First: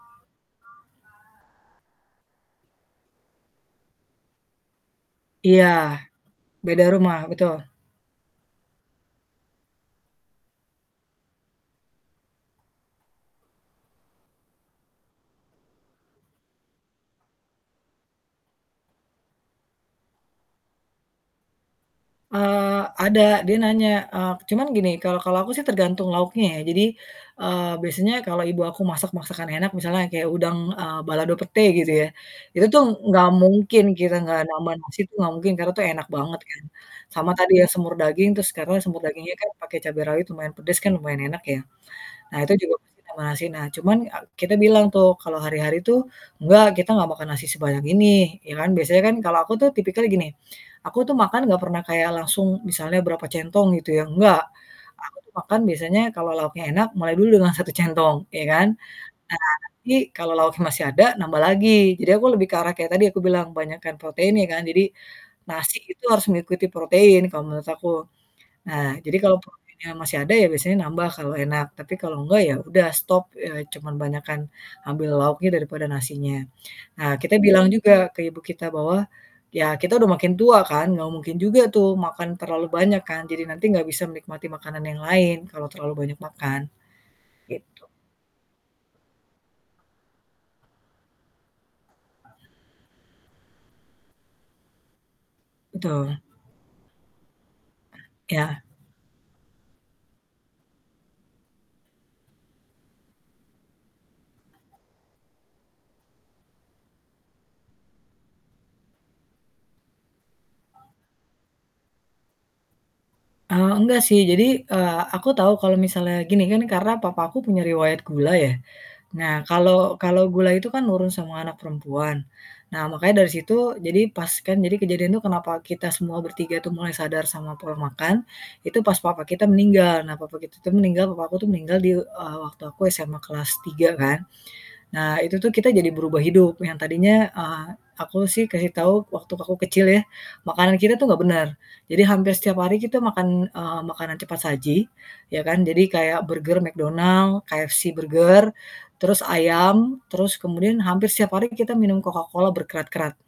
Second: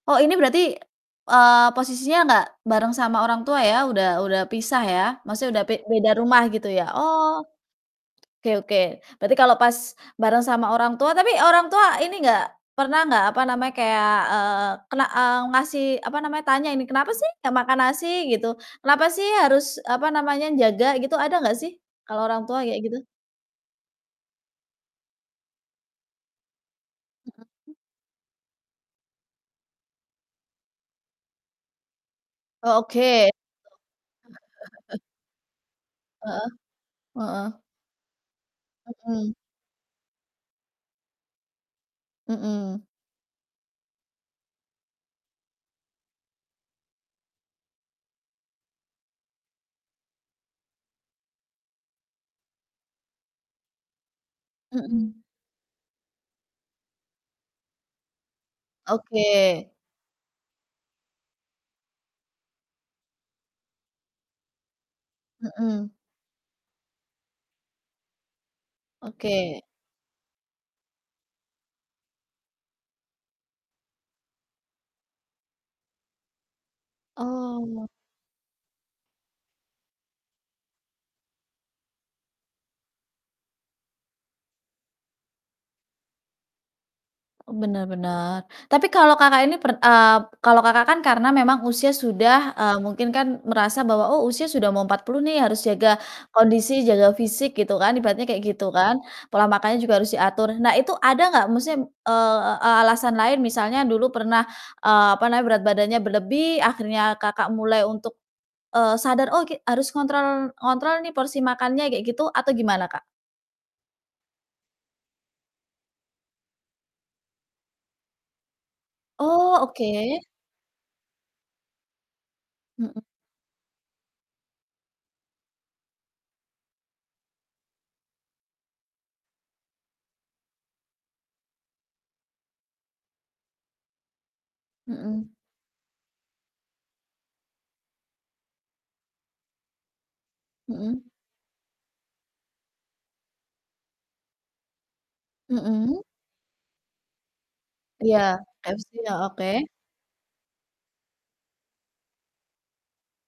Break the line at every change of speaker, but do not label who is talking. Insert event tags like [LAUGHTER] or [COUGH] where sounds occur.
Oh ini berarti, eee, posisinya nggak bareng sama orang tua ya? Udah udah pisah ya? Maksudnya udah
Iya,
pe beda rumah gitu ya?
beda rumah,
Oh.
betul.
Oke oke, berarti kalau pas bareng sama orang tua tapi orang tua ini enggak, pernah enggak, apa namanya, kayak, eee, kena eee, ngasih, apa namanya, tanya ini, kenapa sih nggak makan nasi, gitu. Kenapa sih harus, apa namanya, jaga, gitu, ada enggak sih? Kalau orang tua
Eee,
kayak gitu?
ada, dia nanya, eee, cuman gini, kalau kalau aku sih tergantung lauknya ya, jadi, eee,
Mhm.
biasanya kalau ibu aku masak masakan enak misalnya kayak udang, eee, balado pete gitu ya, itu
Oh,
tuh nggak
oke.
mungkin kita nggak nambah nasi
[CHUCKLES]
itu nggak mungkin karena itu enak banget
Heeh
kan. Sama
heeh.
tadi yang semur daging terus karena semur
Mhm.
dagingnya kan pakai cabai rawit lumayan pedes kan lumayan enak ya. Nah, itu juga
Mhm.
pasti tambah nasi, nah, cuman ak kita bilang tuh kalau hari-hari tuh, "Enggak, kita nggak makan nasi sebanyak ini," ya kan, biasanya kan kalau aku tuh tipikalnya gini, aku tuh makan nggak pernah kayak langsung misalnya berapa centong, gitu ya, enggak! Aku
Mhm.
tuh makan biasanya kalau lauknya enak, mulai dulu dengan 1 centong, iya kan. Nah,
Oke.
nanti kalau lauknya masih ada, nambah lagi, jadi aku lebih ke arah kayak tadi aku bilang, banyakan proteinnya kan, jadi, nasi
Mhm.
itu harus mengikuti protein, kalau menurut aku. Nah, jadi kalau proteinnya
Oke.
masih ada ya biasanya nambah kalau enak, tapi kalau enggak, ya udah stop, eee, cuman banyakan, ambil lauknya daripada nasinya. Nah, kita bilang
Oh.
juga ke ibu kita bahwa, ya kita udah makin tua kan, nggak mungkin juga tuh makan terlalu banyak kan, jadi nanti nggak bisa menikmati makanan yang lain kalau terlalu banyak makan.
Oh,
Gitu.
benar benar. Tapi kalau, Kakak, ini pern eee, kalau, Kakak, kan karena memang usia sudah, eee, mungkin kan merasa bahwa, "Oh, usia sudah mau 40 nih, harus jaga
Betul.
kondisi, jaga fisik," gitu kan ibaratnya kayak
Iya.
gitu kan, pola makannya juga harus diatur. Nah, itu ada nggak, maksudnya m eee, alasan lain misalnya dulu pernah, eee, apa namanya, berat badannya berlebih, akhirnya, Kakak, mulai untuk, eee, sadar, "Oke, harus ngontrol ngontrol nih porsi makannya," kayak gitu atau gimana Kak?
Eee, enggak sih, jadi, eee, aku tahu kalau misalnya gini, kan karena papa aku punya riwayat gula ya. Nah,
Oh,
kalau
oke.
kalau gula itu kan nurun semua anak perempuan. Nah,
Mmm.
makanya dari situ, jadi pas kan jadi kejadian itu kenapa kita semua bertiga itu mulai sadar sama pola makan, itu pas papa kita meninggal, nah, papa kita tuh meninggal papa aku tuh meninggal di e eee, waktu aku SMA kelas 3 kan. Nah,
Mmm.
itu tuh kita jadi berubah hidup yang tadinya, eee, aku sih kasih tahu, waktu aku kecil ya. Makanan kita tuh
Mhm.
nggak bener. Jadi, hampir setiap hari kita makan, eee, makanan cepat saji, ya kan, jadi
Mhm.
kayak burger McDonald's, KFC
Iya,
burger,
KFC ya,
terus
oke.
ayam terus kemudian hampir setiap hari kita minum Coca-Cola berkerat-kerat.